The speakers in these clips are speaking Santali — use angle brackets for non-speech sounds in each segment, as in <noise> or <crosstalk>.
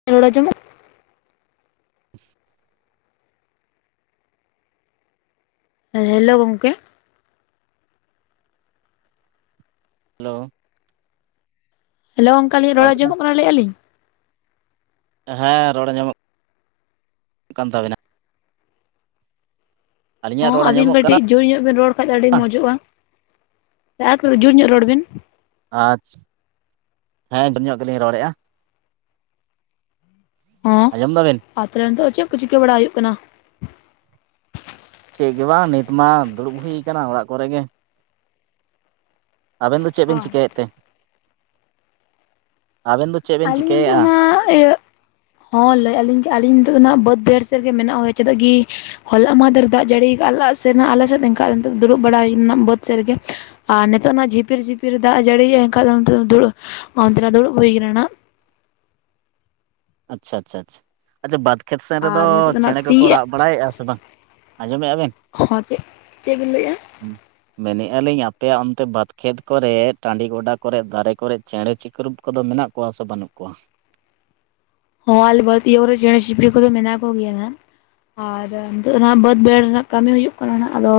<unintelligible> <inaudible> ᱦᱮ ᱦᱮᱞᱳ ᱜᱚᱢᱠᱮ ᱦᱮᱞᱳ ᱦᱮᱞᱳ ᱚᱱᱠᱟ ᱟᱤᱧ ᱨᱚᱲ ᱟᱡᱚᱢᱚᱜ ᱠᱟᱱᱟ ᱞᱟᱹᱭᱮᱫᱼᱟᱞᱤᱧ ᱦᱮᱸ ᱨᱚᱲ ᱧᱟᱢᱚᱜᱼᱼᱠᱟᱱ ᱛᱟᱵᱮᱱᱟ ᱟᱹᱞᱤᱧᱟᱜ ᱦᱚᱸ ᱨᱚᱲ ᱟᱹᱵᱤᱱ ᱟᱸᱡᱚᱢᱚᱜ ᱠᱟᱱᱟ ᱠᱟᱹᱴᱤᱡ ᱡᱳᱨ ᱧᱚᱜ ᱵᱤᱱ ᱨᱚᱲ ᱠᱷᱟᱡ ᱫᱚ ᱟᱹᱰᱤ ᱢᱚᱡᱚᱜᱼᱟ ᱟᱨ ᱡᱳᱨ ᱧᱚᱜ ᱨᱚᱲ ᱵᱤᱱ ᱟᱪᱷᱟ <unintelligible> ᱦᱮᱸ ᱡᱳᱨ ᱧᱚᱜ ᱜᱮᱞᱤᱧ ᱨᱚᱲᱮᱫᱼᱟ ᱦᱮ ᱟᱸᱡᱚᱢ ᱫᱟᱵᱤᱱ ᱟᱛᱮ <unintelligible> ᱱᱤᱛᱚᱜ ᱪᱮᱫ ᱠᱚ ᱪᱤᱠᱟᱹ ᱵᱟᱲᱟ ᱦᱩᱭᱩᱜ ᱠᱟᱱᱟ? ᱪᱮᱫ ᱜᱮ ᱵᱟᱝ ᱱᱤᱛ ᱢᱟ ᱫᱩᱲᱩᱵ ᱦᱩᱭ ᱟᱠᱟᱱᱟ ᱚᱲᱟᱜ ᱠᱚᱨᱮ ᱜᱮ᱾ ᱟᱵᱮᱱ ᱫᱚ ᱪᱮᱫ ᱵᱮᱱ ᱪᱤᱠᱟᱹᱭᱮᱫ ᱛᱮ? ᱟᱵᱮᱱ ᱫᱚ ᱪᱮᱫ ᱵᱮᱱ ᱟᱞᱤ ᱪᱤᱠᱟᱹᱭᱮᱫᱼᱟ ᱚᱱᱟ <unintelligible> ᱦᱚᱸ ᱞᱟᱹᱭᱮᱫᱼᱟᱞᱤᱧ <unintelligible> ᱟᱹᱞᱤᱧ ᱱᱤᱛ ᱫᱚ ᱱᱟᱦᱟᱜ ᱵᱟᱹᱫᱽ ᱵᱟᱭᱦᱟᱲ ᱥᱮᱫ ᱨᱮᱜᱮ ᱢᱮᱱᱟᱜ ᱦᱳᱭ ᱪᱮᱫᱟᱜ ᱜᱤ ᱦᱚᱞ ᱢᱟᱫᱷᱮᱨ ᱫᱟᱜ ᱡᱟᱹᱲᱤ <unintelligible> ᱥᱮᱫ ᱟᱞᱮ ᱥᱮᱫ ᱮᱱᱠᱷᱟᱱ ᱫᱩᱲᱩᱵ ᱵᱟᱲᱟ <unintelligible> ᱦᱩᱭᱱᱟ ᱵᱟᱹᱫᱽ ᱥᱮᱫ ᱨᱮᱜᱮ ᱟᱨ ᱱᱤᱛᱚᱜ ᱱᱟ ᱡᱷᱤᱯᱤᱨ ᱡᱷᱤᱯᱤᱨ ᱫᱟᱜ ᱡᱟᱹᱲᱤᱭᱼᱟ ᱮᱱᱠᱷᱟᱱ ᱫᱚ <unintelligible> ᱫᱩᱲᱩᱵ <unintelligible> ᱚᱱᱛᱮᱱᱟᱜ ᱫᱩᱲᱩᱵ ᱦᱩᱭ ᱠᱟᱱᱟ ᱱᱟᱜ ᱟᱪᱷᱟ ᱟᱪᱷᱟ ᱪᱷᱟ ᱟᱪᱷᱟ ᱵᱟᱫᱽ ᱠᱷᱮᱛ ᱥᱮᱱ ᱨᱮᱫᱚ ᱟᱨ ᱱᱤᱛᱚᱜ ᱫᱚ ᱱᱟᱜ ᱪᱮᱬᱮ ᱠᱚᱠᱚ ᱥᱤᱭᱮᱜ ᱨᱟᱜ ᱵᱟᱲᱟᱭᱮᱫᱼᱟ ᱥᱮ ᱵᱟᱝ ᱟᱸᱡᱚᱢᱮᱫᱼᱟ ᱵᱮᱱ? ᱦᱚᱸ ᱪᱮᱫ? ᱪᱮᱫᱵ ᱤᱱ ᱞᱟᱹᱭᱮᱫᱼᱟ? ᱢᱮᱱᱮᱫᱼᱟ ᱞᱤᱧ ᱟᱯᱮᱭᱟᱜ ᱚᱱᱛᱮ ᱵᱟᱫᱽᱠᱷᱮᱛ ᱠᱚᱨᱮ ᱴᱟᱺᱰᱤ ᱜᱚᱰᱟ ᱠᱚᱨᱮᱮᱫ ᱫᱟᱨᱮ ᱠᱚᱨᱮ ᱪᱮᱬᱮ ᱪᱤᱠᱨᱩᱯ ᱠᱚᱫᱚ ᱢᱮᱱᱟᱜ ᱠᱚᱣᱟ? ᱠᱚᱣᱟ ᱥᱮ ᱵᱟᱹᱱᱩᱜ ᱠᱚᱣᱟ ᱦᱚᱸ ᱟᱞᱮ ᱵᱟᱹᱫ ᱨᱮ ᱪᱮᱬᱮ ᱪᱤᱯᱲᱤ ᱠᱚᱫᱚ ᱢᱮᱱᱟᱜ ᱠᱚᱜᱮᱭᱟ ᱟᱨ ᱱᱤᱛ ᱚᱱᱟ ᱵᱟᱹᱫᱽ ᱵᱟᱹᱭᱦᱟᱹᱲ ᱨᱮᱱᱟᱜ ᱠᱟᱹᱢᱤ ᱦᱩᱭᱩᱜ ᱠᱟᱱᱟ ᱟᱫᱚ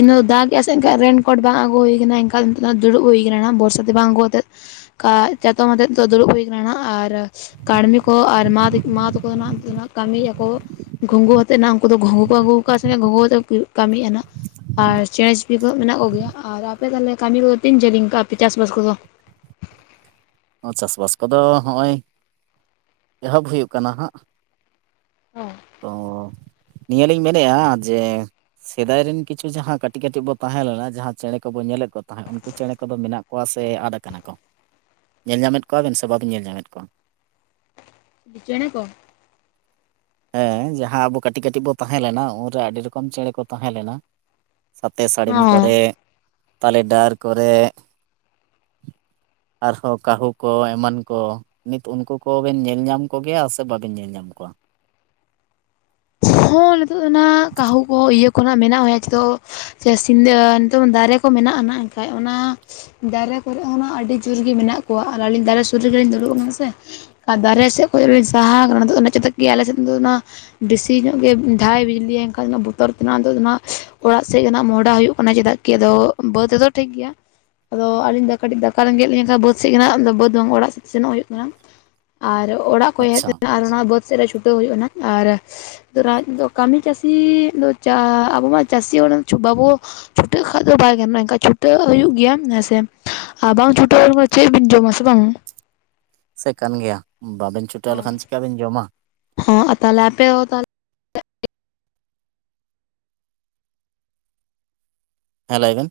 ᱤᱧ ᱫᱟᱜ ᱥᱮᱱ ᱨᱰ ᱵᱟᱝ ᱟᱹᱜᱩ ᱦᱩᱭ ᱠᱟᱱᱟ ᱮᱱᱠᱟᱟᱱ ᱫᱚ ᱱᱤᱛᱚᱜ ᱫᱚ ᱫᱩᱲᱩᱵ ᱦᱩᱭ ᱟᱠᱟᱱᱟ ᱵᱚᱨᱥᱟ ᱛᱮ ᱵᱟᱝ ᱟᱹᱜᱩ ᱠᱟᱛᱮᱫ ᱪᱟᱛᱚᱢ ᱟᱛᱮᱫ ᱫᱚ ᱫᱩᱲᱩᱵ ᱦᱩᱭ ᱟᱠᱟᱱᱟ ᱟᱨ ᱠᱟᱹᱲᱢᱤ ᱠᱚ ᱟᱨ ᱢᱟ ᱢᱟ ᱛᱟᱠᱚᱱᱟᱜ ᱠᱟᱹᱢᱤ ᱟᱠᱚ ᱜᱩᱝᱜᱩ ᱟᱛᱮᱫᱱᱟ ᱩᱱᱠᱩ ᱫᱚ ᱜᱩᱝᱜᱩ ᱠᱚ ᱟᱹᱜᱩ ᱟᱠᱟᱫᱼᱟ ᱥᱮ ᱟᱜᱩ -ᱟ ᱠᱟᱹᱢᱤᱮᱜᱼᱱᱟ ᱟᱨ ᱪᱮᱬᱮ ᱪᱩᱯᱲᱤ ᱠᱚᱦᱚ ᱢᱮᱱᱟᱜ ᱠᱚᱜᱮᱭᱟ ᱟᱨ ᱟᱯᱮ ᱛᱟᱦᱚᱞᱮ ᱠᱟᱹᱢᱤ ᱠᱚᱫᱚ ᱛᱤᱱ ᱡᱷᱟᱹᱞᱤᱧ ᱠᱟᱜᱼᱟ ᱟᱯᱮ ᱪᱟᱥᱵᱟᱥ ᱠᱚᱫᱚ? ᱪᱟᱥᱵᱟᱥ ᱠᱚᱫᱚ ᱦᱚᱜᱼᱚᱭ ᱮᱦᱚᱵ ᱦᱩᱭᱩᱜ ᱠᱟᱱᱟ ᱦᱟᱸᱜ ᱦᱮᱸ ᱛᱚ ᱱᱤᱭᱟᱹᱞᱤᱧ ᱢᱮᱱᱮᱫᱼᱟ ᱡᱮ ᱥᱮᱫᱟᱭ ᱨᱮᱱ ᱠᱤᱪᱷᱩ ᱡᱟᱦᱟᱸ ᱠᱟᱹᱴᱤᱡ ᱠᱟᱹᱴᱤᱡ ᱵᱚ ᱛᱟᱦᱮᱸ ᱞᱮᱱᱟ ᱡᱟᱦᱟᱸ ᱪᱮᱬᱮ ᱠᱚᱵᱚᱱ ᱧᱮᱞᱮᱫ ᱠᱚ ᱛᱟᱦᱮᱸᱫ ᱩᱱᱠᱩ ᱪᱮᱬᱮ ᱠᱚᱫᱚ ᱢᱮᱱᱟᱜ ᱠᱚᱣᱟ ᱥᱮ ᱟᱫ ᱟᱠᱟᱱᱟ ᱠᱚ ᱧᱮᱞ ᱧᱟᱢᱮᱫ ᱠᱚᱣᱟᱵᱮᱱ ᱥᱮ ᱵᱟᱵᱮᱱ ᱧᱮᱞ ᱧᱟᱢᱮᱫ ᱠᱚᱣᱟ ᱪᱮᱬᱮ ᱠᱚ ᱦᱮᱸ ᱡᱟᱦᱟᱸ ᱟᱵᱚ ᱠᱟᱹᱴᱤᱡ ᱠᱟᱹᱴᱤᱡ ᱵᱚ ᱛᱟᱦᱮᱸ ᱞᱮᱱᱟ ᱩᱱᱨᱮ ᱟᱹᱰᱤ ᱨᱚᱠᱚᱢ ᱪᱮᱬᱮ ᱠᱚ ᱛᱟᱦᱮᱸ ᱞᱮᱱᱟ ᱥᱟᱛᱮ ᱥᱟᱹᱲᱤᱢ ᱦᱚᱸ ᱠᱚᱨᱮ ᱛᱟᱞᱮ ᱰᱟᱨ ᱠᱚᱨᱮ ᱟᱨᱦᱚᱸ ᱠᱟᱹᱦᱩ ᱠᱚ ᱮᱢᱟᱱ ᱠᱚ ᱱᱤᱛ ᱩᱱᱠᱩ ᱠᱚᱵᱮᱱ ᱧᱮᱞ ᱧᱟᱢ ᱠᱚᱜᱮᱭᱟ ᱥᱮ ᱵᱟᱵᱮᱱ ᱧᱮᱞ ᱧᱟᱢ ᱠᱚᱣᱟ ᱦᱚᱸ ᱱᱤᱛᱚᱜ ᱫᱚ ᱚᱱᱟ ᱠᱟᱹᱦᱩ ᱠᱚ ᱤᱭᱟᱹ ᱠᱷᱚᱱᱟᱜ ᱢᱮᱱᱟᱜ <inaudible> ᱥᱮ ᱥᱤᱧᱫᱟ ᱱᱤᱛᱚᱝ ᱢᱟ ᱫᱟᱨᱮ ᱠᱚ ᱢᱮᱱᱟᱜᱼᱟ ᱱᱟᱜ ᱮᱱᱠᱟᱱ ᱚᱱᱟ ᱫᱟᱨᱮ ᱠᱚᱨᱮᱜ ᱦᱚᱸᱱᱟᱜ ᱟᱹᱰᱤ ᱡᱳᱨ ᱜᱮ ᱢᱮᱱᱟᱜ ᱠᱚᱣᱟ ᱟᱨ ᱟᱹᱞᱤᱧ ᱫᱟᱨᱮ ᱥᱩᱨ ᱨᱮᱜᱮᱞᱤᱧ ᱫᱩᱲᱩᱵ ᱠᱟᱱᱟ ᱥᱮ ᱟᱨ ᱫᱟᱨᱮ ᱥᱮᱫ ᱠᱷᱚᱱ ᱥᱟᱦᱟᱣ ᱟᱠᱟᱱᱟ ᱚᱱᱟ ᱟᱞᱮᱥᱮᱫ ᱫᱚ ᱱᱟ ᱫᱮ ᱛᱤᱱᱟ. ᱜ ᱜᱮ ᱫᱷᱟᱣ ᱮ ᱵᱤᱡᱽᱞᱤ ᱟᱭ ᱮᱱᱠᱷᱟᱱ ᱫᱚ ᱵᱚᱛᱚᱨ ᱛᱮᱱᱟᱜ ᱫᱚ ᱚᱱᱟ ᱚᱲᱟᱜ ᱥᱮᱫ ᱜᱮ ᱱᱟᱜ ᱢᱚᱦᱰᱟ ᱦᱩᱭᱩᱜ ᱠᱟᱱᱟ ᱪᱮᱫᱟᱜ ᱠᱤ ᱟᱫᱚ ᱵᱟᱹᱫᱽ ᱨᱮᱫᱚ ᱴᱷᱤᱠ ᱜᱮᱭᱟ ᱟᱫᱚ ᱟᱹᱞᱤᱧ ᱫᱚ ᱠᱟᱹᱴᱤᱡ ᱫᱟᱠᱟ ᱨᱮᱜᱮᱸᱡᱮᱱ ᱠᱷᱟᱱ ᱵᱟᱹᱫᱽ ᱥᱮᱫ ᱜᱮ ᱱᱟᱜ ᱫᱚ ᱵᱟᱹᱫᱽ ᱵᱟᱝ ᱚᱲᱟᱜᱛᱮ ᱥᱮᱱᱚᱜ ᱦᱩᱭᱩᱜ ᱠᱟᱱᱟ ᱟᱨ ᱚᱲᱟᱜ ᱠᱷᱚᱱ ᱦᱮᱡ ᱟᱪᱪᱷᱟ ᱱᱟ ᱟᱨ ᱚᱱᱟ ᱵᱟᱹᱫᱽ ᱥᱮᱜ ᱨᱮ ᱪᱷᱩᱴᱟᱹᱣ ᱦᱩᱭᱩᱜ ᱟ ᱱᱟᱜ ᱟᱨ <inaudible> ᱠᱟᱹᱢᱤ ᱪᱟᱹᱥᱤ ᱪᱟᱥ ᱟᱵᱚ <inaudible> ᱪᱟᱹᱥᱤ ᱦᱚᱲ ᱵᱟᱵᱚ ᱪᱷᱩᱴᱟᱹᱜ ᱠᱷᱟ ᱫᱚ ᱵᱟᱭ ᱜᱟᱱᱚᱜᱼᱟ ᱮᱱᱠᱷᱟᱱ ᱪᱷᱩᱴᱟᱹᱜ ᱦᱩᱭᱩᱜ ᱜᱮᱭᱟ ᱦᱮᱸ ᱥᱮ ᱟᱨ ᱵᱟᱝ ᱪᱷᱩᱴᱟᱹᱣ ᱪᱮᱫ ᱵᱤᱱ ᱡᱚᱢᱟᱥᱮ ᱵᱟᱝᱼᱼ ᱥᱮ ᱠᱟ. ᱢᱤᱭᱟ ᱵᱟᱵᱮᱱ ᱪᱷᱩᱴᱟᱹᱣ ᱞᱮᱠᱷᱟᱱ ᱪᱤᱠᱟᱹ ᱵᱮᱱ ᱡᱚᱢᱟ ᱦᱚ ᱛᱟᱦᱞᱮ ᱟᱯᱮ ᱦᱚ ᱛᱟᱦᱞᱮ ᱦᱮᱸ ᱞᱟᱹᱭ ᱵᱮᱱ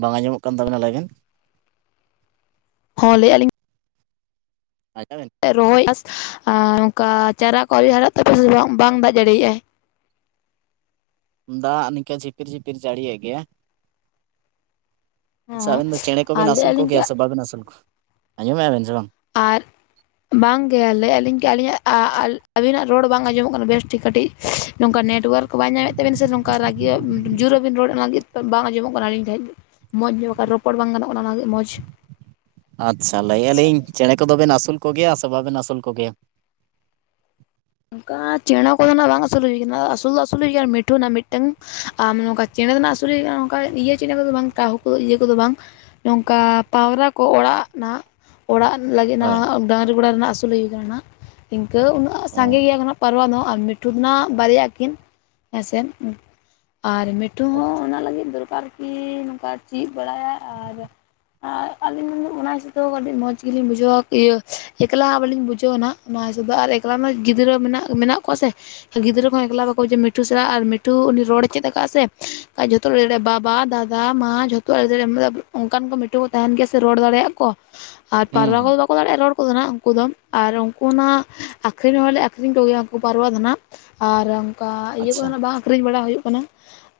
ᱵᱟᱝ ᱟᱸᱚᱢᱚᱜ ᱠᱟᱱ ᱛᱟᱵᱮᱱᱟ ᱞᱟ. ᱭ ᱵᱮᱱ ᱦᱚᱸ ᱞᱟᱹᱭᱮᱫᱼᱟᱞᱤᱧ <inaudible> ᱨᱚᱦᱚᱭ ᱟᱨ ᱱᱚᱝᱠᱟ ᱪᱟᱨᱟ ᱠᱚ ᱟᱹᱣ ᱦᱟᱨᱟᱜ ᱛᱟᱯᱮ ᱵᱟᱝ ᱫᱟᱜ ᱡᱟᱲᱮᱭᱟᱜᱼᱟᱭ ᱫᱟᱜ ᱱᱤᱝᱠᱟ ᱡᱷᱤᱯᱤᱨ ᱡᱷᱤᱯᱤᱨ ᱡᱟᱹᱲᱤᱭᱮᱜ ᱜᱮᱭᱟ ᱟᱪᱪᱷᱟ ᱦᱚᱸ ᱟᱹᱵᱤᱱ ᱫᱚ ᱪᱮᱬᱮ ᱟᱨ ᱠᱚᱵᱮᱱ ᱟᱹᱥᱩᱞ ᱞᱟᱹᱭᱮᱫᱼᱟ ᱞᱤᱧ ᱠᱤ ᱠᱚᱜᱮᱭᱟ ᱥᱮ ᱵᱟᱵᱮᱱ ᱟᱹᱥᱩᱞ ᱠᱚᱣᱟ ᱟᱸᱡᱚᱢᱮᱫᱼᱟ ᱵᱮᱱ ᱥᱮ ᱵᱟᱝ ᱟᱨ ᱵᱟᱝ ᱜᱮ ᱞᱟᱹᱭᱮᱫ ᱠᱤ ᱟᱹᱞᱤᱧ ᱟᱹᱞᱤ ᱟᱹᱵᱤᱱᱟᱜ ᱨᱚᱲ ᱵᱟᱝ ᱟᱸᱡᱚᱢᱚᱜ ᱠᱟᱱᱟ ᱵᱮᱥᱴᱷᱤᱠ ᱠᱟᱹᱴᱤᱡ ᱱᱚᱝᱠᱟ ᱱᱮᱴᱳᱣᱟᱨᱠ ᱵᱟᱭ ᱧᱟᱢᱮᱫ ᱛᱟᱵᱤᱱ ᱥᱮ ᱱᱚᱝᱠᱟ ᱨᱟᱹᱜᱤ ᱡᱳᱨ ᱵᱟᱵᱤᱱ ᱨᱚᱲ ᱚᱱᱟ ᱞᱟᱹᱜᱤᱫ ᱵᱟᱝ ᱟᱸᱡᱚᱢᱚᱜ ᱠᱟᱱᱟ ᱟᱞᱤᱧ ᱴᱷᱮᱡ ᱢᱚᱡᱽ ᱧᱚᱜ ᱵᱟᱠᱷᱟᱡ ᱨᱚᱯᱚᱲ ᱵᱟᱝ ᱜᱟᱱᱚᱜ ᱠᱟᱱᱟ ᱚᱱᱟ ᱞᱟ. ᱜᱤᱫ ᱢᱚᱡᱽ ᱟᱪᱪᱷᱟ ᱞᱟᱹᱭᱮᱜᱼᱟ ᱞᱤᱧ ᱪᱮᱬᱮ ᱠᱚᱫᱚᱵᱮᱱ ᱟᱹᱥᱩᱞ ᱠᱚᱜᱮᱭᱟ ᱥᱮ ᱵᱟ-ᱵᱮᱱ ᱟᱹᱥᱩᱞ ᱠᱚᱜᱮᱭᱟ ᱱᱚᱝᱠᱟ ᱪᱮᱬᱮ ᱠᱚᱫᱚ ᱱᱟᱜ ᱵᱟᱝ ᱟᱹᱥᱩᱞ ᱦᱩᱭᱩᱜ ᱠᱟᱱᱟ ᱟᱹᱥᱩᱞ ᱫᱚ ᱟᱹᱥᱩᱞ ᱦᱩᱭᱠᱟᱱᱟ ᱢᱤᱴᱷᱩ ᱢᱤᱫᱴᱟᱝ ᱟᱢ ᱱᱚᱝᱠᱟ ᱪᱮᱬᱮ ᱫᱚ ᱟᱥᱩᱞ ᱦᱩᱭ ᱠᱟᱱᱟ ᱚᱱᱠᱟ ᱤᱭᱟᱹ ᱪᱮᱬᱮ ᱠᱚᱫᱚ ᱵᱟᱝ ᱠᱟᱹᱦᱩ ᱤᱭᱟᱹ ᱠᱚᱫᱚ ᱵᱟᱝ ᱱᱚᱝᱠᱟ ᱯᱟᱣᱨᱟ ᱠᱚ ᱚᱲᱟᱜ ᱱᱟ ᱚᱲᱟᱜ ᱞᱟᱹᱜᱤᱫ ᱦᱳᱭ ᱦᱚᱸ ᱰᱟᱹᱝᱨᱤ ᱜᱚᱲᱟ ᱨᱮᱱᱟᱜ ᱟᱹᱥᱩᱞ ᱦᱩᱭᱠᱟᱱᱟ ᱱᱟᱜ ᱤᱱᱠᱟᱹ ᱩᱱᱟᱹᱜ ᱚ ᱥᱟᱸᱜᱮ ᱜᱮᱭᱟ ᱠᱚ ᱱᱟᱸᱜ ᱯᱟᱨᱣᱟ ᱫᱚ ᱟᱨ ᱢᱤᱴᱷᱩ ᱱᱟ ᱵᱟᱨᱭᱟ ᱠᱤᱱ ᱦᱮᱸᱥᱮ ᱟᱨ ᱢᱤᱴ ᱢᱤᱴᱷᱩ ᱚ ᱦᱚᱸ ᱚᱱᱟ ᱞᱟᱹᱜᱤᱫ ᱫᱚᱨᱠᱟᱨ ᱠᱤ ᱱᱚᱝᱠᱟ ᱪᱮᱫ ᱵᱟᱲᱟᱭᱟ ᱟᱨ ᱟᱹᱞᱤᱧ ᱚᱱᱟ ᱦᱤᱥᱟᱹ ᱛᱮ ᱠᱟᱹᱴᱤᱡ ᱢᱚᱡᱽ ᱜᱮᱞᱤᱧ ᱵᱩᱡᱷᱟᱹᱣᱟ ᱤᱭᱟᱹ ᱮᱠᱞᱟ ᱦᱚᱸ ᱵᱟᱹᱞᱤᱧ ᱵᱩᱡᱷᱟᱹᱣᱟ ᱱᱟᱜ ᱚᱱᱟ ᱦᱤᱥᱟᱹᱵᱽ ᱫᱚ ᱟᱨ ᱮᱠᱞᱟ ᱢᱟ ᱜᱤᱫᱽᱨᱟᱹ ᱢᱮᱱᱟᱜ ᱢᱮᱱᱟᱜ ᱠᱚᱣᱟ ᱥᱮ ᱜᱤᱫᱽᱨᱟᱹ ᱠᱚᱦᱚᱸ ᱮᱠᱞᱟ ᱵᱟᱠᱚ ᱢᱤᱴᱩ ᱥᱟᱞᱟᱜ ᱟᱨ ᱢᱤᱴᱩ ᱩᱱᱤ ᱨᱚᱲ ᱮ ᱪᱮᱫ ᱟᱠᱟᱫ ᱥᱮ ᱡᱚᱛᱚ ᱡᱚᱛᱚᱣᱟᱜ ᱮ ᱞᱟᱹᱭ ᱫᱟᱲᱮᱭᱟᱜᱼᱟ ᱵᱟᱵᱟ <unintelligible> ᱵᱟᱵᱟ ᱫᱟᱫᱟ ᱢᱟ ᱡᱷᱚᱛᱚᱣᱟᱜ ᱮ ᱞᱟᱹᱭ ᱫᱟᱲᱮᱼᱟ ᱚᱱᱠᱟᱱ ᱠᱚ ᱢᱤᱴᱩ ᱠᱚ ᱛᱟᱦᱮᱱ ᱜᱮᱭᱟ ᱥᱮ ᱨᱚᱲ ᱫᱟᱲᱮᱭᱟᱜ ᱠᱚ ᱟᱨ ᱦᱩᱸ ᱯᱟᱨᱣᱟ ᱠᱚ ᱦᱩᱸ ᱫᱚ ᱵᱟᱠᱚ ᱫᱟᱲᱮᱭᱟᱜᱼᱟ ᱨᱚᱲ ᱠᱚᱫᱚ ᱦᱟᱸᱜ ᱩᱱᱠᱩ ᱫᱚ ᱟᱨ ᱩᱱᱠᱩ ᱱᱟᱸᱜ ᱟ ᱟᱹᱠᱷᱨᱤᱧ ᱦᱚᱸᱞᱮ ᱟᱠᱷᱨᱤᱧ ᱠᱚᱜᱮᱭᱟ ᱩᱱᱠᱩ ᱯᱟᱨᱣᱟ ᱫᱚ ᱱᱟᱜ ᱟᱨ ᱚᱱᱠᱟ ᱤᱭᱟᱹ ᱟᱪᱪᱷᱟ ᱠᱚᱫᱚ ᱦᱟᱸᱜ ᱵᱟᱝ ᱟᱹᱠᱷᱨᱤᱧ ᱵᱟᱲᱟ ᱦᱩᱭᱩᱜ ᱠᱟᱱᱟ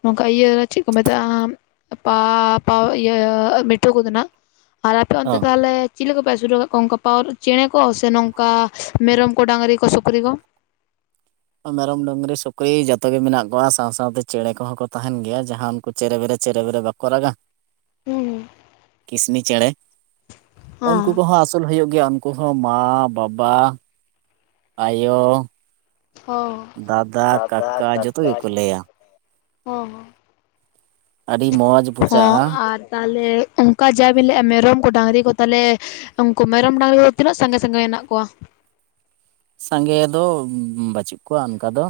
ᱱᱚᱝᱠᱟ ᱤᱭᱟᱹ ᱪᱮᱫ ᱠᱚ ᱢᱮᱛᱟᱜᱼᱟ ᱯᱟ ᱯᱟ ᱤᱭᱟᱹ ᱢᱤᱴᱩ ᱠᱚ ᱫᱚ ᱱᱟᱜ <unintelligible> ᱟᱨ ᱟᱯᱮ ᱚᱱᱛᱮ ᱛᱟᱦᱚᱞᱮ ᱪᱮᱞᱮ ᱠᱚᱯᱮ ᱟᱹᱥᱩᱞ ᱠᱟᱫ ᱠᱚᱣᱟ ᱚᱱᱠᱟ ᱯᱟᱣ ᱪᱮᱬᱮ ᱠᱚ ᱥᱮ ᱱᱚᱝᱠᱟ ᱢᱮᱨᱚᱢ ᱠᱚ? ᱰᱟᱝᱨᱤ ᱠᱚ ᱥᱩᱠᱨᱤ ᱠᱚ ᱢᱮᱨᱚᱢ ᱰᱟᱝᱨᱤ ᱥᱩᱠᱨᱤ ᱡᱚᱛᱚ ᱜᱮ ᱢᱮᱱᱟᱜ ᱠᱚᱣᱟ ᱥᱟᱶ ᱥᱟᱶᱛᱮ ᱪᱮᱬᱮ ᱠᱚᱦᱚᱸ ᱠᱚ ᱛᱟᱦᱮᱱ ᱜᱮᱭᱟ ᱡᱟᱦᱟᱸ ᱩᱱᱠᱩ ᱪᱮᱨᱮ ᱵᱮᱨᱮ ᱪᱮᱨᱮ ᱵᱮᱨᱮ ᱵᱟᱠᱚ ᱠᱚ ᱨᱟᱜᱟ ᱦᱩᱸ ᱠᱤᱥᱱᱤ ᱪᱮᱬᱮ ᱩᱱᱠᱩ ᱦᱚᱸ ᱠᱚᱦᱚᱸ ᱟᱹᱥᱩᱞ ᱦᱩᱭᱩᱜ ᱜᱮᱭᱟ ᱩᱱᱠᱩ ᱦᱚᱸ ᱢᱟ ᱵᱟᱵᱟ ᱟᱭᱳ ᱚᱸ ᱫᱟᱫᱟ ᱡᱚᱛᱚ ᱠᱟᱠᱟ ᱜᱮᱠᱚ ᱞᱟᱹᱭᱟ ᱡᱷᱚᱛᱚᱱᱟᱜ ᱠᱚ ᱚᱸ ᱟᱹᱰᱤ ᱢᱚᱡᱽ ᱦᱚᱸ ᱵᱩᱡᱷᱟᱹᱜᱼᱟ ᱟᱨ ᱛᱟᱦᱚᱞᱮ ᱚᱠᱟ ᱡᱟᱵᱤᱱ ᱞᱟᱹᱭᱮᱫᱼᱟ ᱢᱮᱨᱚᱢ ᱠᱚ ᱰᱟᱝᱨᱤ ᱠᱚ ᱛᱟᱞᱮ ᱩᱱᱠᱩ ᱢᱮᱨᱚᱢ ᱰᱟᱝᱨᱤ ᱠᱚᱫᱚ ᱛᱤᱱᱟᱹᱜ ᱥᱟᱸᱜᱮ ᱥᱟᱸᱜᱮ ᱢᱮᱱᱟᱜ ᱠᱚᱣᱟ ᱥᱟᱸᱜᱮ ᱫᱚ ᱵᱟᱹᱪᱩᱜ ᱠᱚᱣᱟ ᱚᱱᱠᱟ ᱫᱚ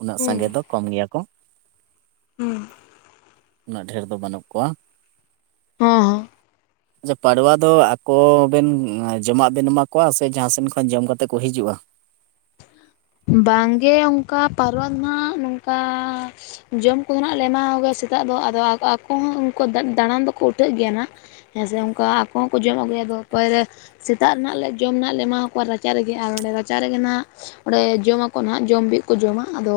ᱩᱱᱟᱹᱜ ᱦᱩᱸ ᱥᱟᱸᱜᱮ ᱫᱚ ᱠᱚᱢ ᱜᱮᱭᱟ ᱠᱚ ᱦᱩᱸ ᱩᱱᱟᱹᱜ ᱰᱷᱮᱨ ᱫᱚ ᱵᱟᱹᱱᱩᱜ ᱠᱚᱣᱟ ᱦᱮᱸ ᱦᱮᱸ ᱟᱪᱷᱟ ᱯᱟᱲᱣᱟ ᱫᱚ ᱟᱠᱚ ᱵᱮᱱ ᱡᱚᱢᱟᱜ ᱵᱮᱱ ᱮᱢᱟ ᱠᱚᱣᱟ ᱥᱮ ᱡᱟᱦᱟᱸ ᱥᱮᱱ ᱠᱷᱚᱱ ᱡᱚᱢ ᱠᱟᱛᱮ ᱠᱚ ᱦᱤᱡᱩᱜᱼᱟ? ᱵᱟᱝᱜᱮ ᱚᱱᱠᱟ ᱯᱟᱨᱣᱟ ᱫᱚ ᱦᱟᱸᱜ ᱱᱚᱝᱠᱟ? ᱡᱚᱢ ᱠᱚᱫᱚ ᱱᱟᱜ ᱞᱮ ᱮᱢᱟ ᱠᱚ ᱜᱮᱭᱟ ᱥᱮᱛᱟᱜ ᱫᱚ ᱟᱫᱚ ᱟᱠᱚ ᱦᱚᱸ ᱩᱱᱠᱩ ᱫᱟᱬᱟᱱ ᱫᱚᱠᱚ ᱩᱴᱷᱟᱹᱜ ᱜᱮᱭᱟ ᱦᱟᱸᱜ ᱦᱮᱸ ᱥᱮ ᱩᱱᱠᱟ ᱟᱠᱚ ᱦᱚᱸ ᱠᱚ ᱡᱚᱢ ᱟᱹᱜᱩᱭᱟ ᱫᱚ ᱯᱟᱨ ᱥᱮᱛᱟᱜ ᱨᱮ ᱦᱟᱸᱜ ᱞᱮ ᱡᱚᱢ ᱞᱮ ᱮᱢᱟ ᱠᱚᱣᱟ ᱨᱟᱪᱟ ᱨᱮᱜᱮ ᱟᱨ ᱚᱸᱰᱮ ᱨᱟᱪᱟ ᱨᱮᱜᱮ ᱦᱟᱸᱜ ᱚᱸᱰᱮ ᱡᱚᱢᱟᱠᱚ ᱱᱟᱦᱟᱜ ᱡᱚᱢ ᱵᱤᱜ ᱠᱚ ᱡᱚᱢᱟ ᱟᱫᱚ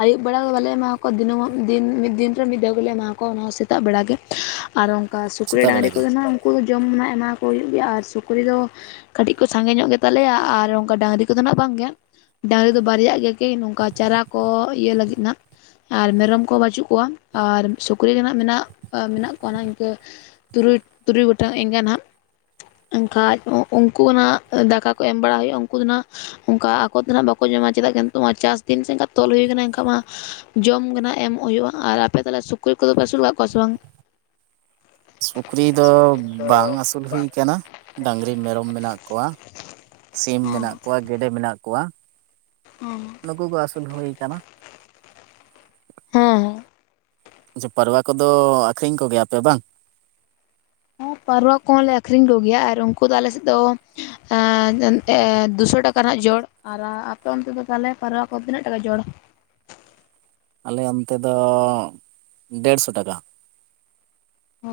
ᱟᱹᱭᱩᱵ ᱵᱮᱲᱟ ᱫᱚ ᱵᱟᱞᱮ ᱮᱢᱟᱠᱚᱣᱟ ᱫᱤᱱᱟᱹᱢ ᱫᱤᱱ ᱢᱤᱫ ᱫᱤᱱ ᱨᱮ ᱢᱤᱫ ᱫᱷᱟᱣ ᱜᱮᱞᱮ ᱮᱢᱟ ᱠᱚᱣᱟ ᱚᱱᱟᱦᱚ ᱥᱮᱛᱟᱜ ᱵᱮᱲᱟᱜ ᱜᱮ ᱟᱨ ᱚᱱᱠᱟ ᱥᱩᱠᱨᱤ ᱥᱮᱛᱟᱜ ᱵᱮᱲᱟ ᱰᱟᱝᱨᱤ ᱜᱮ ᱠᱚᱫᱚ ᱱᱟᱦᱟᱜ ᱩᱱᱠᱩ ᱫᱚ ᱡᱚᱢ ᱮᱢᱟ ᱠᱚ ᱦᱩᱭᱩᱜ ᱜᱮᱭᱟ ᱟᱨ ᱥᱩᱠᱨᱤ ᱫᱚ ᱠᱟᱹᱴᱤᱡ ᱠᱚ ᱥᱟᱸᱜᱮ ᱧᱚᱜ ᱜᱮᱛᱟᱞᱮᱭᱟ ᱟᱨ ᱚᱱᱠᱟ ᱰᱟᱝᱨᱤ ᱠᱚᱫᱚ ᱱᱟᱜ ᱵᱟᱝ ᱜᱮ ᱰᱟᱝᱨᱤ ᱫᱚ ᱵᱟᱨᱭᱟᱜ ᱜᱮᱭᱟ ᱠᱤᱱ ᱱᱚᱝᱠᱟ ᱪᱟᱨᱟ ᱠᱚ ᱤᱭᱟᱹ ᱞᱟᱹᱜᱤᱫ ᱦᱟᱸᱜ ᱟᱨ ᱢᱮᱨᱚᱢ ᱠᱚᱦᱚᱸ ᱵᱟᱹᱪᱩᱜ ᱠᱚᱣᱟ ᱟᱨ ᱥᱩᱠᱨᱤ ᱜᱮ ᱦᱟᱸᱜ ᱢᱮᱱᱟᱜ ᱢᱮᱱᱟᱜ ᱠᱚᱣᱟ ᱚᱱᱟ ᱤᱱᱠᱟᱹ ᱛᱩᱨᱩᱭ ᱛᱩᱨᱩᱭ ᱜᱚᱴᱟᱝ ᱮᱸᱜᱟ ᱦᱟᱸᱜ ᱮᱱᱠᱷᱟᱡ ᱩᱱᱠᱩᱱᱟᱜ ᱫᱟᱠᱟ ᱠᱚ ᱮᱢ ᱵᱟᱲᱟ ᱦᱩᱭᱩᱜᱼᱟ ᱩᱱᱠᱩ ᱫᱚ ᱦᱟᱸᱜ ᱚᱱᱠᱟ ᱟᱠᱚ ᱫᱚ ᱱᱟᱦᱟᱜ ᱵᱟᱠᱚ ᱧᱟᱢᱟ ᱪᱮᱫᱟᱜ ᱱᱤᱛᱚᱜ ᱢᱟ ᱪᱟᱥ ᱫᱤᱱ ᱥᱮ ᱠᱷᱟᱡ ᱛᱚᱞ ᱦᱩᱭ ᱟᱠᱟᱱᱟ ᱮᱱᱠᱷᱟᱱ ᱢᱟ ᱡᱚᱢ ᱜᱮ ᱱᱟᱜ ᱮᱢᱚᱜ ᱦᱩᱭᱩᱜᱼᱟ᱾ ᱟᱨ ᱟᱯᱮ ᱛᱟᱦᱚᱞᱮ ᱥᱩᱠᱨᱤ ᱠᱚᱫᱚ ᱯᱮ ᱟᱹᱥᱩᱞ ᱠᱟᱜ ᱠᱚᱣᱟ ᱥᱮ ᱵᱟᱝ? ᱥᱩᱠᱨᱤ ᱫᱚ ᱵᱟᱝ ᱟᱹᱥᱩᱞ ᱦᱩᱭ ᱟᱠᱟᱱᱟ ᱰᱟᱝᱨᱤ ᱢᱮᱨᱚᱢ ᱢᱮᱱᱟᱜ ᱠᱚᱣᱟ ᱥᱤᱢ ᱦᱮᱸ ᱢᱮᱱᱟᱜ ᱠᱚᱣᱟ ᱜᱮᱰᱮ ᱢᱮᱱᱟᱜ ᱠᱚᱣᱟ ᱚᱸ ᱱᱩᱠᱩ ᱠᱚ ᱟᱹᱥᱩᱞ ᱦᱩᱭ ᱟᱠᱟᱱᱟ ᱦᱮᱸ ᱦᱮᱸ ᱪᱮ ᱯᱟᱨᱣᱟ ᱠᱚᱫᱚ ᱟᱹᱠᱷᱨᱤᱧ ᱠᱚᱜᱮᱭᱟᱯᱮ ᱵᱟᱝ ᱦᱮᱸ ᱯᱟᱹᱨᱣᱟ ᱠᱚᱦᱚᱸ ᱞᱮ ᱟᱹᱠᱷᱨᱤᱧ ᱠᱚᱜᱮᱭᱟ ᱟᱨ ᱩᱱᱠᱩ ᱫᱚ ᱟᱞᱮ ᱥᱮᱫ ᱫᱚ ᱮᱸ ᱮ ᱫᱩᱥᱚ ᱴᱟᱠᱟ ᱦᱟᱸᱜ ᱡᱚᱲ ᱟᱨ ᱟᱯᱮ ᱚᱱᱛᱮ ᱫᱚ ᱛᱟᱦᱚᱞᱮ ᱯᱟᱨᱣᱟ ᱠᱚ ᱛᱤᱱᱟᱹᱜ ᱴᱟᱠᱟ ᱡᱚᱲ ᱟᱞᱮ ᱚᱱᱛᱮ ᱫᱚ ᱰᱮᱲᱥᱚ ᱴᱟᱠᱟ ᱚ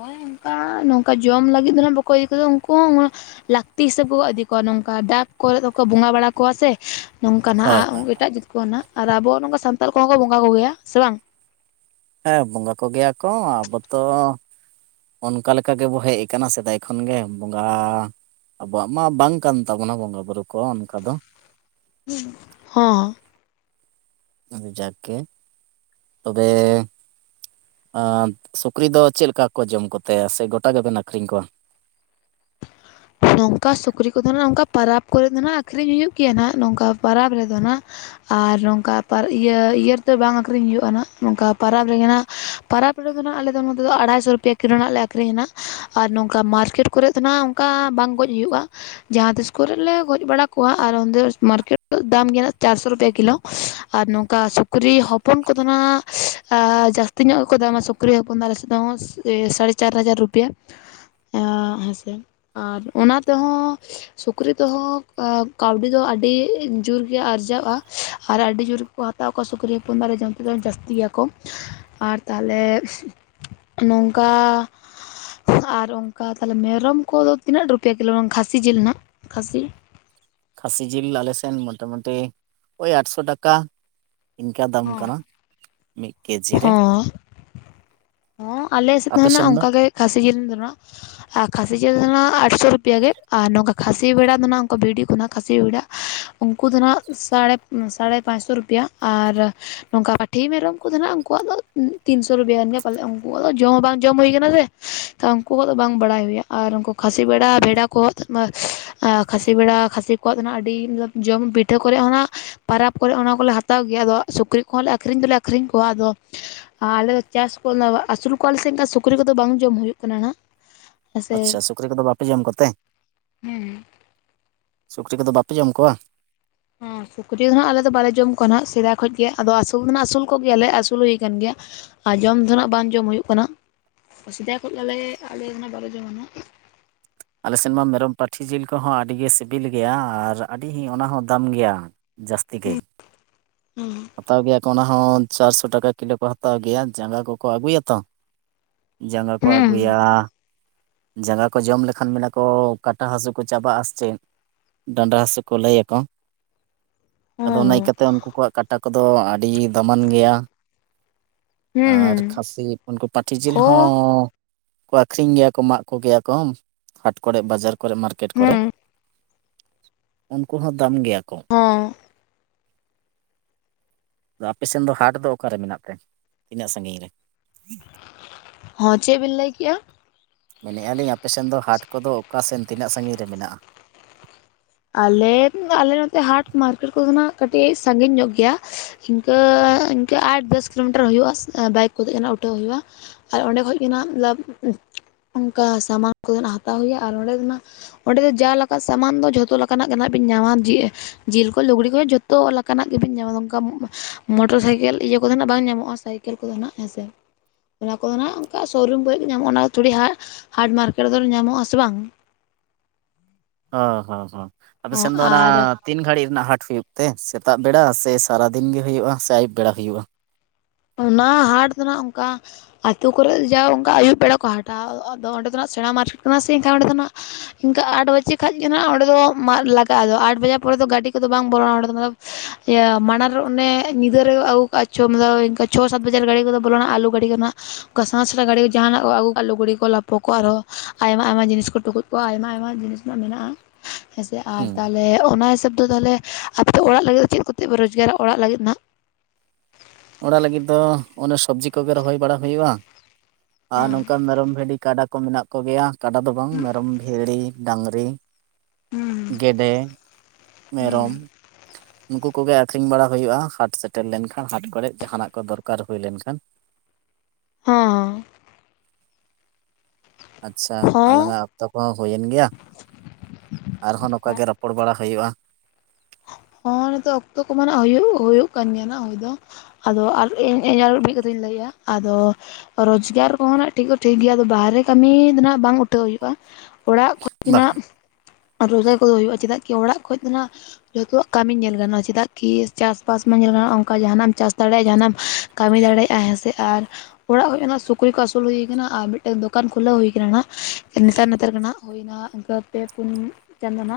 ᱦᱳᱭ ᱚᱱᱠᱟ ᱱᱚᱝᱠᱟ ᱡᱚᱢ ᱞᱟᱹᱜᱤᱫ ᱫᱚ ᱦᱟᱸᱜ ᱵᱟᱠᱚ ᱤᱫ ᱠᱚᱫᱟ ᱩᱱᱠᱩ ᱦᱚᱸ ᱞᱟᱹᱠᱛᱤ ᱦᱤᱥᱟᱹᱵ ᱠᱚ ᱤᱫᱤ ᱠᱚᱣᱟ ᱱᱚᱝᱠᱟ ᱫᱟᱠ ᱠᱚᱨᱮ ᱠᱚ ᱵᱚᱸᱜᱟ ᱵᱟᱲᱟ ᱠᱚᱣᱟ ᱥᱮ ᱱᱚᱝᱠᱟ ᱦᱳᱭ ᱦᱳᱭ ᱱᱟᱦᱟᱜ ᱮᱴᱟᱜ ᱡᱟᱹᱛ ᱠᱚ ᱱᱟᱦᱟᱜ ᱟᱨ ᱟᱵᱚ ᱱᱚᱝᱠᱟ ᱥᱟᱱᱛᱟᱲ ᱠᱚᱦᱚᱸ ᱠᱚ ᱵᱚᱸᱜᱟ ᱠᱚ ᱜᱮᱭᱟ ᱥᱮ ᱵᱟᱝ ᱦᱮᱸ ᱵᱚᱸᱜᱟ ᱠᱚᱜᱮᱭᱟ ᱠᱚ ᱟᱵᱚ ᱛᱚ ᱚᱱᱠᱟ ᱞᱮᱠᱟ ᱜᱮᱵᱚ ᱦᱮᱡ ᱟᱠᱟᱱᱟ ᱥᱮᱫᱟᱭ ᱠᱷᱚᱱ ᱜᱮ ᱵᱚᱸᱜᱟ ᱟᱵᱚᱣᱟᱜ ᱢᱟ ᱵᱟᱝ ᱠᱟᱱ ᱛᱟᱵᱚᱱᱟ ᱵᱚᱸᱜᱟ ᱵᱩᱨᱩ ᱠᱚ ᱚᱱᱠᱟ ᱫᱚ ᱦᱚᱸ ᱟᱫᱚ ᱡᱟᱜᱮ ᱛᱚᱵᱮ ᱮᱸ ᱥᱩᱠᱨᱤ ᱫᱚ ᱪᱮᱫ ᱞᱮᱠᱟ ᱠᱚ ᱡᱚᱢ ᱠᱚᱛᱮ ᱥᱮ ᱜᱚᱴᱟ ᱜᱮᱵᱮᱱ ᱟᱹᱠᱷᱨᱤᱧ ᱠᱚᱣᱟ ᱱᱚᱝᱠᱟ ᱥᱩᱠᱨᱤ ᱠᱚᱫᱚ ᱱᱟᱦᱟᱜ ᱱᱚᱝᱠᱟ ᱯᱚᱨᱚᱵᱽ ᱠᱚᱨᱮ ᱜᱮ ᱱᱟᱦᱟᱜ ᱟᱹᱠᱷᱨᱤᱧ ᱦᱩᱭᱩᱜ ᱜᱮᱭᱟ ᱱᱟᱦᱟᱜ ᱱᱚᱝᱠᱟ ᱯᱚᱨᱚᱵᱽ ᱨᱮᱫᱚ ᱦᱟᱜ ᱟᱨ ᱱᱚᱝᱠᱟ ᱤᱭᱟᱹ ᱨᱮᱫᱚ ᱵᱟᱝ ᱟᱹᱠᱷᱨᱤᱧ ᱦᱩᱭᱩᱜᱼᱟ ᱜ ᱱᱚᱝᱠᱟ ᱯᱚᱨᱚᱵᱽ ᱨᱮᱜᱮ ᱦᱟᱸᱜ ᱯᱚᱨᱚᱵᱽ ᱨᱮᱫᱚ ᱦᱟᱜ ᱟᱞᱮᱫᱚ ᱱᱚᱛᱮ ᱫᱚ ᱟᱲᱟᱭᱥᱚ ᱨᱩᱯᱤᱭᱟ ᱠᱤᱞᱳ ᱱᱟᱜ ᱞᱮ ᱟᱹᱠᱷᱨᱤᱧᱟ ᱱᱟ ᱟᱨ ᱱᱚᱝᱠᱟ ᱢᱟᱨᱠᱮᱴ ᱠᱚᱨᱮᱫ ᱫᱚ ᱱᱟᱦᱟᱜ ᱚᱱᱠᱟ ᱵᱟᱝ ᱜᱚᱡ ᱦᱩᱭᱩᱜᱼᱟ ᱡᱟᱦᱟᱸᱛᱤᱥ ᱠᱚᱨᱮ ᱞᱮ ᱜᱚᱡ ᱵᱟᱲᱟ ᱠᱚᱣᱟ ᱟᱨ ᱚᱸᱰᱮ ᱢᱟᱨᱠᱮᱴ ᱫᱟᱢ ᱜᱮᱭᱟ ᱪᱟᱨᱥᱚ ᱨᱩᱯᱤᱭᱟ ᱠᱤᱞᱳ ᱟᱨ ᱱᱚᱝᱠᱟ ᱥᱩᱠᱨᱤ ᱦᱚᱯᱚᱱ ᱠᱚᱫᱚ ᱟᱸᱱᱟᱜ ᱡᱟᱹᱥᱛᱤ ᱧᱚᱜ ᱜᱮᱠᱚ ᱫᱟᱢᱟ ᱥᱩᱠᱨᱤ ᱥᱩᱠᱨᱤ ᱦᱚᱯᱚᱱ ᱟᱞᱮ ᱥᱮᱫ ᱦᱚᱸ ᱥᱟᱲᱮ ᱪᱟᱨ ᱦᱟᱡᱟᱨ ᱨᱩᱯᱤᱭᱟ ᱦᱮᱸᱥᱮ ᱟᱨ ᱚᱱᱟ ᱛᱮᱦᱚᱸ ᱥᱩᱠᱨᱤ ᱛᱮᱦᱚᱸ ᱠᱟᱹᱣᱰᱤ ᱫᱚ ᱟᱹᱰᱤ ᱡᱳᱨ ᱜᱮ ᱟᱨᱡᱟᱜᱼᱟ ᱟᱨ ᱟᱹᱰᱤ ᱡᱳᱨ ᱠᱚ ᱦᱟᱛᱟᱣ ᱠᱚᱣᱟ ᱥᱩᱠᱨᱤ ᱦᱚᱯᱚᱱ ᱫᱟᱨᱮ ᱡᱚᱢ ᱛᱮᱫ ᱫᱚ ᱡᱟᱹᱥᱛᱤ ᱜᱮᱭᱟᱠᱚ ᱟᱨ ᱛᱟᱦᱞᱮ ᱱᱚᱝᱠᱟ ᱟᱨ ᱚᱱᱠᱟ ᱛᱟᱦᱞᱮ ᱢᱮᱨᱚᱢ ᱠᱚᱫᱚ ᱛᱤᱱᱟᱹᱜ ᱨᱩᱯᱤᱭᱟ ᱠᱤᱞᱳ ᱠᱷᱟᱹᱥᱤ ᱡᱤᱞ ᱨᱮᱱᱟᱜ ᱠᱷᱟᱹᱥᱤ ᱠᱷᱟᱹᱥᱤ ᱡᱤᱞ ᱟᱞᱮᱥᱱ ᱢᱚᱴᱟᱢᱩᱴᱤ ᱳᱭ ᱟᱴᱥᱚ ᱴᱟᱠᱟ ᱤᱱᱠᱟ ᱫᱟᱢ ᱦᱚᱸ ᱠᱟᱱᱟ ᱢᱤᱫ ᱠᱮᱡᱤ ᱨᱮ᱾ ᱦᱚᱸ ᱦᱚᱸ ᱟᱞᱮ ᱥᱮᱫ ᱟᱯᱮ ᱦᱚᱸ ᱱᱟᱜ ᱥᱮᱱ ᱫᱚ? ᱚᱱᱠᱟ ᱜᱮ ᱠᱷᱟᱹᱥᱤ ᱡᱤᱞ ᱫᱚ ᱟᱨ ᱠᱷᱟᱹᱥᱤ ᱡᱤᱞ ᱫᱚ ᱟᱴᱥᱚ ᱨᱩᱯᱤᱭᱟ ᱜᱮ ᱟᱨ ᱱᱚᱝᱠᱟ ᱠᱷᱟᱹᱥᱤ ᱵᱷᱮᱲᱟ ᱫᱚ ᱱᱟᱦᱱᱟᱜ ᱠᱚ ᱵᱷᱤᱰᱤ ᱠᱷᱚᱱᱟᱜ ᱠᱷᱟᱹᱥᱤ ᱵᱮᱲᱟ ᱩᱱᱠᱩ ᱫᱚ ᱱᱟᱦᱱᱟᱜ ᱥᱟᱲᱮ ᱥᱟᱲᱮ ᱯᱟᱸᱪᱥᱚ ᱨᱩᱯᱤᱭᱟ ᱟᱨ ᱱᱚᱝᱠᱟ ᱯᱟᱹᱴᱷᱤ ᱢᱮᱨᱚᱢ ᱠᱚ ᱛᱟᱦᱮᱸᱱᱟ ᱩᱱᱠᱩᱣᱟᱜ ᱫᱚ ᱛᱤᱱᱥᱚ ᱨᱩᱯᱤᱭᱟ ᱜᱟᱱ ᱜᱮᱭᱟ ᱯᱟᱞᱮᱱ ᱩᱱᱠᱩᱣᱟᱜ ᱫᱚ ᱡᱚᱢ ᱦᱚᱸ ᱵᱟᱝ ᱡᱚᱢ ᱦᱩᱭ ᱠᱟᱱᱟ ᱥᱮ ᱛᱚ ᱩᱱᱠᱩᱣᱟᱜ ᱫᱚ ᱵᱟᱝ ᱵᱟᱲᱟᱭ ᱦᱩᱭᱩᱜᱼᱟ ᱟᱨ ᱩᱱᱠᱩ ᱠᱷᱟᱹᱥᱤ ᱵᱮᱲᱟ ᱵᱷᱮᱰᱟ ᱠᱚ ᱠᱷᱟᱹᱥᱤ ᱵᱮᱲᱟ ᱠᱷᱟᱹᱥᱤ ᱠᱚᱣᱟᱜ ᱫᱚ ᱦᱟᱸᱜ ᱟᱹᱰᱤ ᱡᱚᱢ ᱯᱤᱴᱷᱟᱹ ᱠᱚᱨᱮᱜ ᱦᱚᱸ ᱱᱟᱜ ᱯᱥᱨᱟᱵᱽ ᱠᱚᱨᱮᱜ ᱚᱱᱟ ᱠᱚᱞᱮ ᱦᱟᱛᱟᱣ ᱜᱮᱭᱟ ᱟᱫᱚ ᱥᱩᱠᱨᱤ ᱠᱚᱦᱚᱸᱞᱮ ᱟᱹᱠᱷᱨᱤᱧ ᱫᱚᱞᱮ ᱟᱹᱠᱷᱨᱤᱧ ᱠᱚᱣᱟ ᱟᱫᱚ ᱟᱨ ᱟᱞᱮ ᱫᱚ ᱪᱟᱥ ᱠᱚ ᱟᱹᱥᱩᱞ ᱠᱚᱣᱟᱞ ᱥᱮ ᱥᱩᱠᱨᱤ ᱠᱚᱫᱚ ᱵᱟᱝ ᱡᱚᱢ ᱦᱩᱭᱩᱜ ᱠᱟᱱᱟ ᱦᱟᱜ ᱟᱪᱪᱷᱟ ᱥᱩᱠᱨᱤ ᱠᱚᱫᱚ ᱵᱟᱯᱮ ᱡᱚᱢ ᱠᱚᱛᱮ ᱦᱮᱸ ᱥᱩᱠᱨᱤ ᱠᱚᱫᱚ ᱵᱟᱯᱮ ᱡᱚᱢ ᱠᱚᱣᱟ ᱦᱮᱸ ᱥᱩᱠᱨᱤ ᱫᱚ ᱦᱟᱜ ᱟᱞᱮ ᱫᱚ ᱵᱟᱞᱮ ᱡᱚᱢ ᱠᱚᱣᱟ ᱦᱟᱜ ᱥᱮᱫᱟᱭ ᱠᱷᱚᱱ ᱜᱮ ᱟᱫᱚ ᱟᱹᱥᱩᱞ ᱫᱚ ᱱᱟᱜ ᱟᱹᱥᱩᱞ ᱠᱚᱜᱭᱟ ᱞᱮ ᱟᱹᱥᱩᱞ ᱦᱩᱭ ᱟᱠᱟᱱ ᱜᱮᱭᱟ ᱟᱨ ᱡᱚᱢ ᱫᱚ ᱱᱟᱜ ᱵᱟᱝ ᱡᱚᱢ ᱦᱩᱭᱩᱜ ᱠᱟᱱᱟ ᱥᱮᱫᱟᱭ ᱠᱷᱚᱱ ᱜᱮᱞᱮ ᱟᱞᱮ ᱫᱚ ᱱᱟᱜ ᱵᱟᱞᱮ ᱡᱚᱢᱟ ᱱᱟᱜ ᱟᱞᱮ ᱥᱮᱫ ᱢᱟ ᱢᱮᱨᱚᱢ ᱯᱟᱹᱴᱷᱤ ᱡᱤᱞ ᱠᱚᱦᱚᱸ ᱟᱹᱰᱤᱜᱮ ᱥᱤᱵᱤᱞ ᱜᱮᱭᱟ ᱟᱨ ᱟᱹᱰᱤ ᱚᱱᱟ ᱦᱚᱸ ᱫᱟᱢ ᱜᱮᱭᱟ ᱡᱟᱹᱥᱛᱤ ᱜᱮ ᱦᱩᱸ ᱦᱟᱛᱟᱣ ᱜᱮᱭᱟ ᱠᱚ ᱚᱱᱟ ᱦᱚᱸ ᱪᱟᱨᱥᱚ ᱴᱟᱠᱟ ᱠᱤᱞᱳ ᱠᱚ ᱦᱟᱛᱟᱣ ᱜᱮᱭᱟ ᱡᱟᱸᱜᱟ ᱠᱚ ᱠᱚ ᱟᱹᱜᱩᱭᱟ ᱛᱚ ᱡᱟᱸᱜᱟ ᱠᱚ ᱦᱚᱸ ᱟᱜᱩᱭᱟ᱾ ᱡᱟᱸᱜᱟ ᱠᱚ ᱡᱚᱢ ᱞᱮᱠᱷᱟᱱ ᱢᱮᱱᱟ ᱠᱚ ᱠᱟᱴᱟ ᱦᱟᱹᱥᱳ ᱠᱚ ᱪᱟᱵᱟᱜᱼᱟ ᱥᱮ ᱪᱮᱫ᱾ ᱰᱟᱸᱰᱟ ᱦᱟᱹᱥᱩ ᱠᱚ ᱞᱟᱹᱭᱟᱠᱚ ᱟᱫᱚ ᱚᱱᱟ ᱦᱚᱸ ᱤᱭᱠᱟᱹᱛᱮ ᱩᱱᱠᱩ ᱠᱚᱣᱟᱜ ᱠᱟᱴᱟ ᱠᱚᱫᱚ ᱟᱹᱰᱤ ᱫᱟᱢᱟᱱ ᱜᱮᱭᱟ ᱦᱩᱸ ᱟᱨ ᱠᱷᱟᱹᱥᱤ ᱩᱱᱠᱩ ᱯᱟᱹᱴᱷᱤ ᱡᱤᱞ ᱦᱚᱸ ᱦᱚᱸᱠᱚ ᱟᱠᱷᱨᱤᱧ ᱜᱮᱭᱟ ᱠᱚ ᱢᱟᱜ ᱠᱚ ᱜᱮᱭᱟ ᱠᱚ ᱦᱟᱴ ᱠᱚᱨᱮ ᱵᱟᱡᱟᱨ ᱠᱚᱨᱮ ᱢᱟᱨᱠᱮᱴ ᱠᱚᱨᱮ ᱩᱱᱠᱩ ᱦᱚᱸ ᱫᱟᱢ ᱜᱮᱭᱟ ᱠᱚ ᱦᱮᱸ ᱟᱫᱚ ᱟᱯᱮᱥᱱ ᱫᱚ ᱦᱟᱴ ᱫᱚ ᱚᱠᱟᱨᱮ ᱢᱮᱱᱟᱜ ᱛᱮ ᱛᱤᱱᱟᱹᱜ ᱥᱟᱺᱜᱤᱧ ᱨᱮ ᱦᱚᱸ ᱪᱮᱫ ᱵᱤᱱ ᱞᱟᱹᱭ ᱠᱮᱜᱼᱟ ᱢᱮᱱᱮᱫ ᱟ. ᱞᱤᱧ ᱟᱯᱮ ᱥᱮᱫ ᱫᱚ ᱦᱟᱴ ᱠᱚᱫᱚ ᱚᱠᱟᱥᱮᱱ ᱛᱤᱱᱟᱹᱜ ᱥᱟ. ᱜᱤᱧ ᱨᱮ ᱢᱮᱱᱟᱜᱼᱟ? ᱟᱞᱮ ᱟᱞᱮ ᱱᱚᱛᱮ ᱦᱟᱴ ᱢᱟᱨᱠᱮᱴ ᱠᱚᱫᱚ ᱱᱟᱜ ᱠᱟᱹᱴᱤᱡ ᱥᱟᱺᱜᱤᱧ ᱧᱚᱜ ᱜᱮᱭᱟ᱾ ᱤᱱᱠᱟᱹ ᱤᱱᱠᱟᱹ ᱟᱴ ᱫᱚᱥ ᱠᱤᱞᱳᱢᱤᱴᱟᱨ ᱦᱩᱭᱩᱜᱼᱟ᱾ ᱵᱟᱭᱤᱠ ᱠᱚᱛᱮ ᱜᱮ ᱦᱟᱸᱜ ᱩᱴᱷᱟᱹᱣ ᱦᱩᱭᱩᱜᱼᱟ᱾ ᱟᱨ ᱚᱸᱰᱮ ᱠᱷᱚᱡ ᱜᱮ ᱦᱟᱸᱜ ᱚᱱᱠᱟ ᱥᱟᱢᱟᱱ ᱠᱚᱫᱚ ᱟᱸᱱᱟᱜ ᱦᱟᱛᱟᱣ ᱦᱩᱭᱩᱜᱼᱟ ᱾ ᱟᱨ ᱚᱸᱰᱮ ᱫᱚ ᱦᱟᱸᱜ ᱚᱸᱰᱮ ᱫᱚ ᱡᱟ ᱞᱮᱠᱟᱱᱟᱜ ᱥᱟᱢᱟᱱ ᱫᱚ ᱡᱷᱚᱛᱚ ᱞᱮᱠᱟᱱᱟᱜ ᱜᱮ ᱦᱟᱸᱜ ᱵᱤᱱ ᱧᱟᱢᱟ ᱾ ᱡᱮ ᱡᱤᱞ ᱠᱚ ᱞᱩᱜᱽᱲᱤ ᱠᱚᱦᱚᱸ ᱡᱚᱛᱚ ᱞᱮᱠᱟᱱᱟᱜ ᱜᱮᱵᱚᱱ ᱧᱟᱢᱟ ᱱᱚᱝᱠᱟ ᱢᱚᱴᱚᱨ ᱥᱟᱭᱠᱮᱞ ᱤᱭᱟᱹ ᱠᱚᱫᱚ ᱟᱸᱱᱟᱜ ᱵᱟᱝ ᱧᱟᱢᱚᱜᱼᱟ ᱥᱟᱭᱠ ᱠᱷᱮᱞ ᱠᱚᱫᱚ ᱱᱟᱦᱟᱜ ᱦᱸᱥᱮ ᱚᱱᱟ ᱠᱚᱫᱚ ᱱᱟᱦᱟᱜ ᱚᱱᱠᱟ ᱥᱳᱨᱩᱢ ᱵ ᱜᱮ ᱧᱟᱢᱚᱜᱼᱟ ᱚᱱᱟ ᱫᱚ ᱛᱷᱚᱲᱤ ᱦᱟᱴ ᱢᱟᱨᱠᱮᱴ ᱠᱚ ᱨᱮᱫᱚ ᱧᱟᱢᱚᱜ ᱟᱥᱮ ᱵᱟᱝ ᱚ ᱦᱚᱸᱼᱦᱚᱸ ᱟᱯᱮ ᱥᱮᱱ ᱫᱚ ᱚᱱᱟ ᱟᱨ ᱛᱤᱱ ᱜᱷᱟᱹᱲᱤᱡ ᱨᱮᱱᱟᱜ ᱦᱟᱴ ᱦᱩᱭᱩᱜ ᱛᱮ ᱥᱮᱛᱟᱜ ᱵᱮᱲᱟ ᱥᱮ ᱥᱟᱨᱟ ᱫᱤᱱ ᱜᱮ ᱦᱩᱭᱩᱜᱼᱟ ᱥᱮ ᱟᱹᱭᱩᱵ ᱵᱮᱲᱟ ᱦᱩᱭᱩᱜᱼᱟ? ᱚᱱᱟ ᱦᱟᱴ ᱫᱚ ᱦᱟᱜ ᱚᱱᱠᱟ ᱟᱹᱛᱩ ᱠᱚᱨᱮ ᱡᱟ ᱚᱱᱠᱟ ᱟᱹᱭᱩᱵ ᱵᱮᱲᱟ ᱠᱚ ᱦᱟᱴᱟ, ᱟᱫᱚ ᱚᱸᱰᱮ ᱫᱚ ᱱᱟᱜ ᱥᱮᱬᱟ ᱢᱟᱨᱠᱮᱴ ᱠᱟᱱᱟ ᱥᱮ ᱮᱱᱠᱷᱟᱱ ᱚᱸᱰᱮ ᱫᱚ ᱱᱟᱜ ᱤᱱᱠᱟᱹ ᱟᱴ ᱵᱟᱡᱮ ᱠᱷᱟᱱ ᱜᱮᱱᱟᱜ ᱚᱸᱰᱮ ᱫᱚ ᱞᱟᱜᱟᱜᱼᱟ ᱟ ᱟᱴ ᱵᱟᱡᱟᱜ ᱯᱚᱨᱮ ᱫᱚ ᱜᱟᱹᱰᱤ ᱠᱚᱫᱚ ᱵᱟᱝ ᱵᱚᱞᱚᱼᱟ ᱚᱸᱰᱮ ᱫᱚ ᱤᱭᱟᱹ ᱢᱟᱲ ᱨᱮ ᱚᱱᱮ ᱧᱤᱫᱟᱹᱨᱮ ᱟᱹᱜᱩ ᱠᱟᱜᱼᱟ ᱪᱚᱢᱫᱟ ᱪᱷᱚ ᱥᱟᱛ ᱵᱟᱡᱟᱨ ᱜᱰᱤ ᱠᱚᱫᱚ ᱵᱚᱞᱚᱱᱟ ᱟᱞᱩ ᱜᱟ. ᱰᱤ ᱱᱟᱜ ᱡᱟᱦᱟᱸᱱᱟᱜ ᱟᱹᱜᱩ ᱟᱩ ᱜᱟᱹᱤ ᱠᱚ ᱞᱟᱚ ᱩᱱᱠᱩ ᱟᱨᱦᱚᱸ ᱟᱭᱢᱟ ᱟᱭᱢᱟ ᱡᱤᱱᱤᱥ ᱠᱚ ᱴᱩᱠᱩᱡ ᱠᱚ ᱟᱭᱢᱟ ᱟᱭᱢᱟ ᱡᱤᱱᱤᱥ ᱨᱮᱱᱟᱜ ᱢᱮᱱᱟᱜᱼᱟ᱾ ᱦᱮᱸᱥᱮ ᱟᱨ ᱦᱮᱸ ᱛᱟᱦᱚᱞᱮ ᱚᱱᱟ ᱦᱤᱥᱟᱹᱵ ᱫᱚ ᱛᱟᱦᱞᱮ ᱟᱯᱮ ᱚᱲᱟᱜ ᱞᱟᱹᱜᱤᱫ ᱫᱚ ᱪᱮᱫ ᱠᱚᱛᱮ ᱯᱮ ᱨᱳᱡᱽᱜᱟᱨᱟ ᱚᱲᱟᱜ ᱞᱟᱹᱜᱤᱫ ᱦᱟᱸᱜ? ᱚᱱᱟ ᱞᱟᱹᱜᱤᱫ ᱫᱚ ᱚᱱᱮ ᱥᱚᱵᱽᱡᱤ ᱠᱚᱜᱮ ᱨᱚᱦᱚᱭ ᱵᱟᱲᱟ ᱦᱩᱭᱩᱜᱼᱟ ᱟᱨ ᱱᱚᱝᱠᱟ ᱢᱮᱨᱚᱢ ᱵᱷᱤᱰᱤ ᱠᱟᱰᱟᱹ ᱠᱚ ᱢᱮᱱᱟᱜ ᱠᱚᱜᱮᱭᱟ ᱠᱟᱰᱟ ᱫᱚ ᱵᱟᱝ ᱦᱩᱸ ᱢᱮᱨᱚᱢ ᱵᱷᱤᱲᱤ ᱰᱟᱝᱨᱤ ᱦᱩᱸ ᱜᱮᱰᱮ ᱦᱩᱸ ᱢᱮᱨᱚᱢ ᱱᱩᱠᱩ ᱠᱚᱜᱮ ᱟᱠᱷᱨᱤᱧ ᱵᱟᱲᱟ ᱦᱩᱭᱩᱜᱼᱟ ᱦᱟᱴ ᱥᱮᱴᱮᱨ ᱞᱮᱱᱠᱷᱟᱱ ᱦᱟᱴ ᱠᱚᱨᱮ ᱡᱟᱦᱟᱱᱟᱜ ᱠᱚ ᱫᱚᱨᱠᱟᱨ ᱦᱩᱭ ᱞᱮᱱᱠᱷᱟᱱ, ᱦᱮᱸ ᱟᱪᱪᱷᱟ ᱦᱚᱸ ᱟᱞᱟᱝ ᱟ ᱡᱚᱛᱚ ᱠᱚᱦᱚ ᱦᱩᱭᱮᱱ ᱜᱮᱭᱟ᱾ ᱟᱨᱦᱚᱸ ᱱᱚᱝᱠᱟ ᱜᱮ ᱨᱚᱯᱚᱲ ᱵᱟᱲᱟ ᱦᱩᱭᱩᱜᱼᱟ᱾ ᱦᱚᱸ ᱱᱤᱛᱚᱜ ᱚᱠᱛᱚ ᱠᱚᱢᱟ ᱱᱟᱜ ᱦᱩᱭᱩᱜ ᱦᱩᱭᱩᱜ ᱠᱟᱱ ᱜᱮᱭᱟ ᱱᱟᱜ ᱦᱩᱭ ᱫᱚ ᱟᱫᱚ ᱤᱧ ᱤᱧ ᱟᱨ ᱢᱤᱫ ᱠᱟᱛᱮᱷᱟᱧ ᱞᱟᱹᱭᱮᱫᱼᱟ ᱟᱫᱚ ᱨᱳᱡᱽᱜᱟᱨ ᱠᱚᱦᱚᱸᱱᱟᱜ ᱴᱷᱤᱠ ᱫᱚ ᱴᱷᱤᱠ ᱜᱮᱭᱟ ᱟᱫᱚ ᱵᱟᱦᱨᱮ ᱠᱟᱹᱢᱤ ᱫᱚ ᱱᱟᱜ ᱵᱟᱝ ᱩᱴᱷᱟᱹᱣ ᱦᱩᱭᱩᱜᱼᱟ ᱚᱲᱟᱜ ᱵᱟᱝ ᱠᱷᱚᱡᱱᱟᱜ ᱨᱳᱡᱽᱜᱟᱨ ᱠᱚᱫᱚ ᱦᱩᱭᱩᱜᱼᱟ ᱪᱮᱫᱟᱜ ᱠᱤ ᱚᱲᱟᱜ ᱠᱷᱚᱡ ᱫᱚ ᱱᱟᱦᱟᱜ ᱡᱚᱛᱚᱣᱟᱜ ᱠᱟᱹᱢᱤ ᱧᱮᱞ ᱜᱟᱱᱚᱜᱼᱟ ᱪᱮᱫᱟᱜ ᱠᱤ ᱪᱟᱥᱵᱟᱥ ᱢᱟ ᱧᱮᱞ ᱜᱟᱱᱚᱜᱼᱟ ᱚᱱᱠᱟ ᱡᱟᱦᱟᱱᱟᱜ ᱮᱢ ᱪᱟᱥ ᱫᱟᱲᱮᱭᱟᱜᱼᱟ ᱡᱟᱦᱟᱱᱟᱜ ᱮᱢ ᱠᱟᱹᱢᱤ ᱫᱟᱲᱮᱭᱟᱜᱼᱟᱭ ᱦᱮᱸᱥᱮ ᱟᱨ ᱚᱲᱟᱜ ᱠᱷᱚᱱᱟᱜ ᱥᱩᱠᱨᱤ ᱠᱚ ᱟᱹᱥᱩᱞ ᱦᱩᱭ ᱠᱟᱱᱟ ᱟᱨ ᱢᱤᱫᱴᱮᱱ ᱫᱚᱠᱟᱱ ᱠᱷᱩᱞᱟᱹᱣ ᱦᱩᱭ ᱠᱟᱱᱟ ᱱᱮᱛᱟᱨ ᱱᱮᱛᱟᱨ ᱜᱮ ᱦᱟᱜ ᱵᱤᱱᱟ ᱤᱱᱠᱟᱹ ᱯᱮ ᱯᱩᱱ ᱪᱟᱸᱫᱳᱱᱟᱜ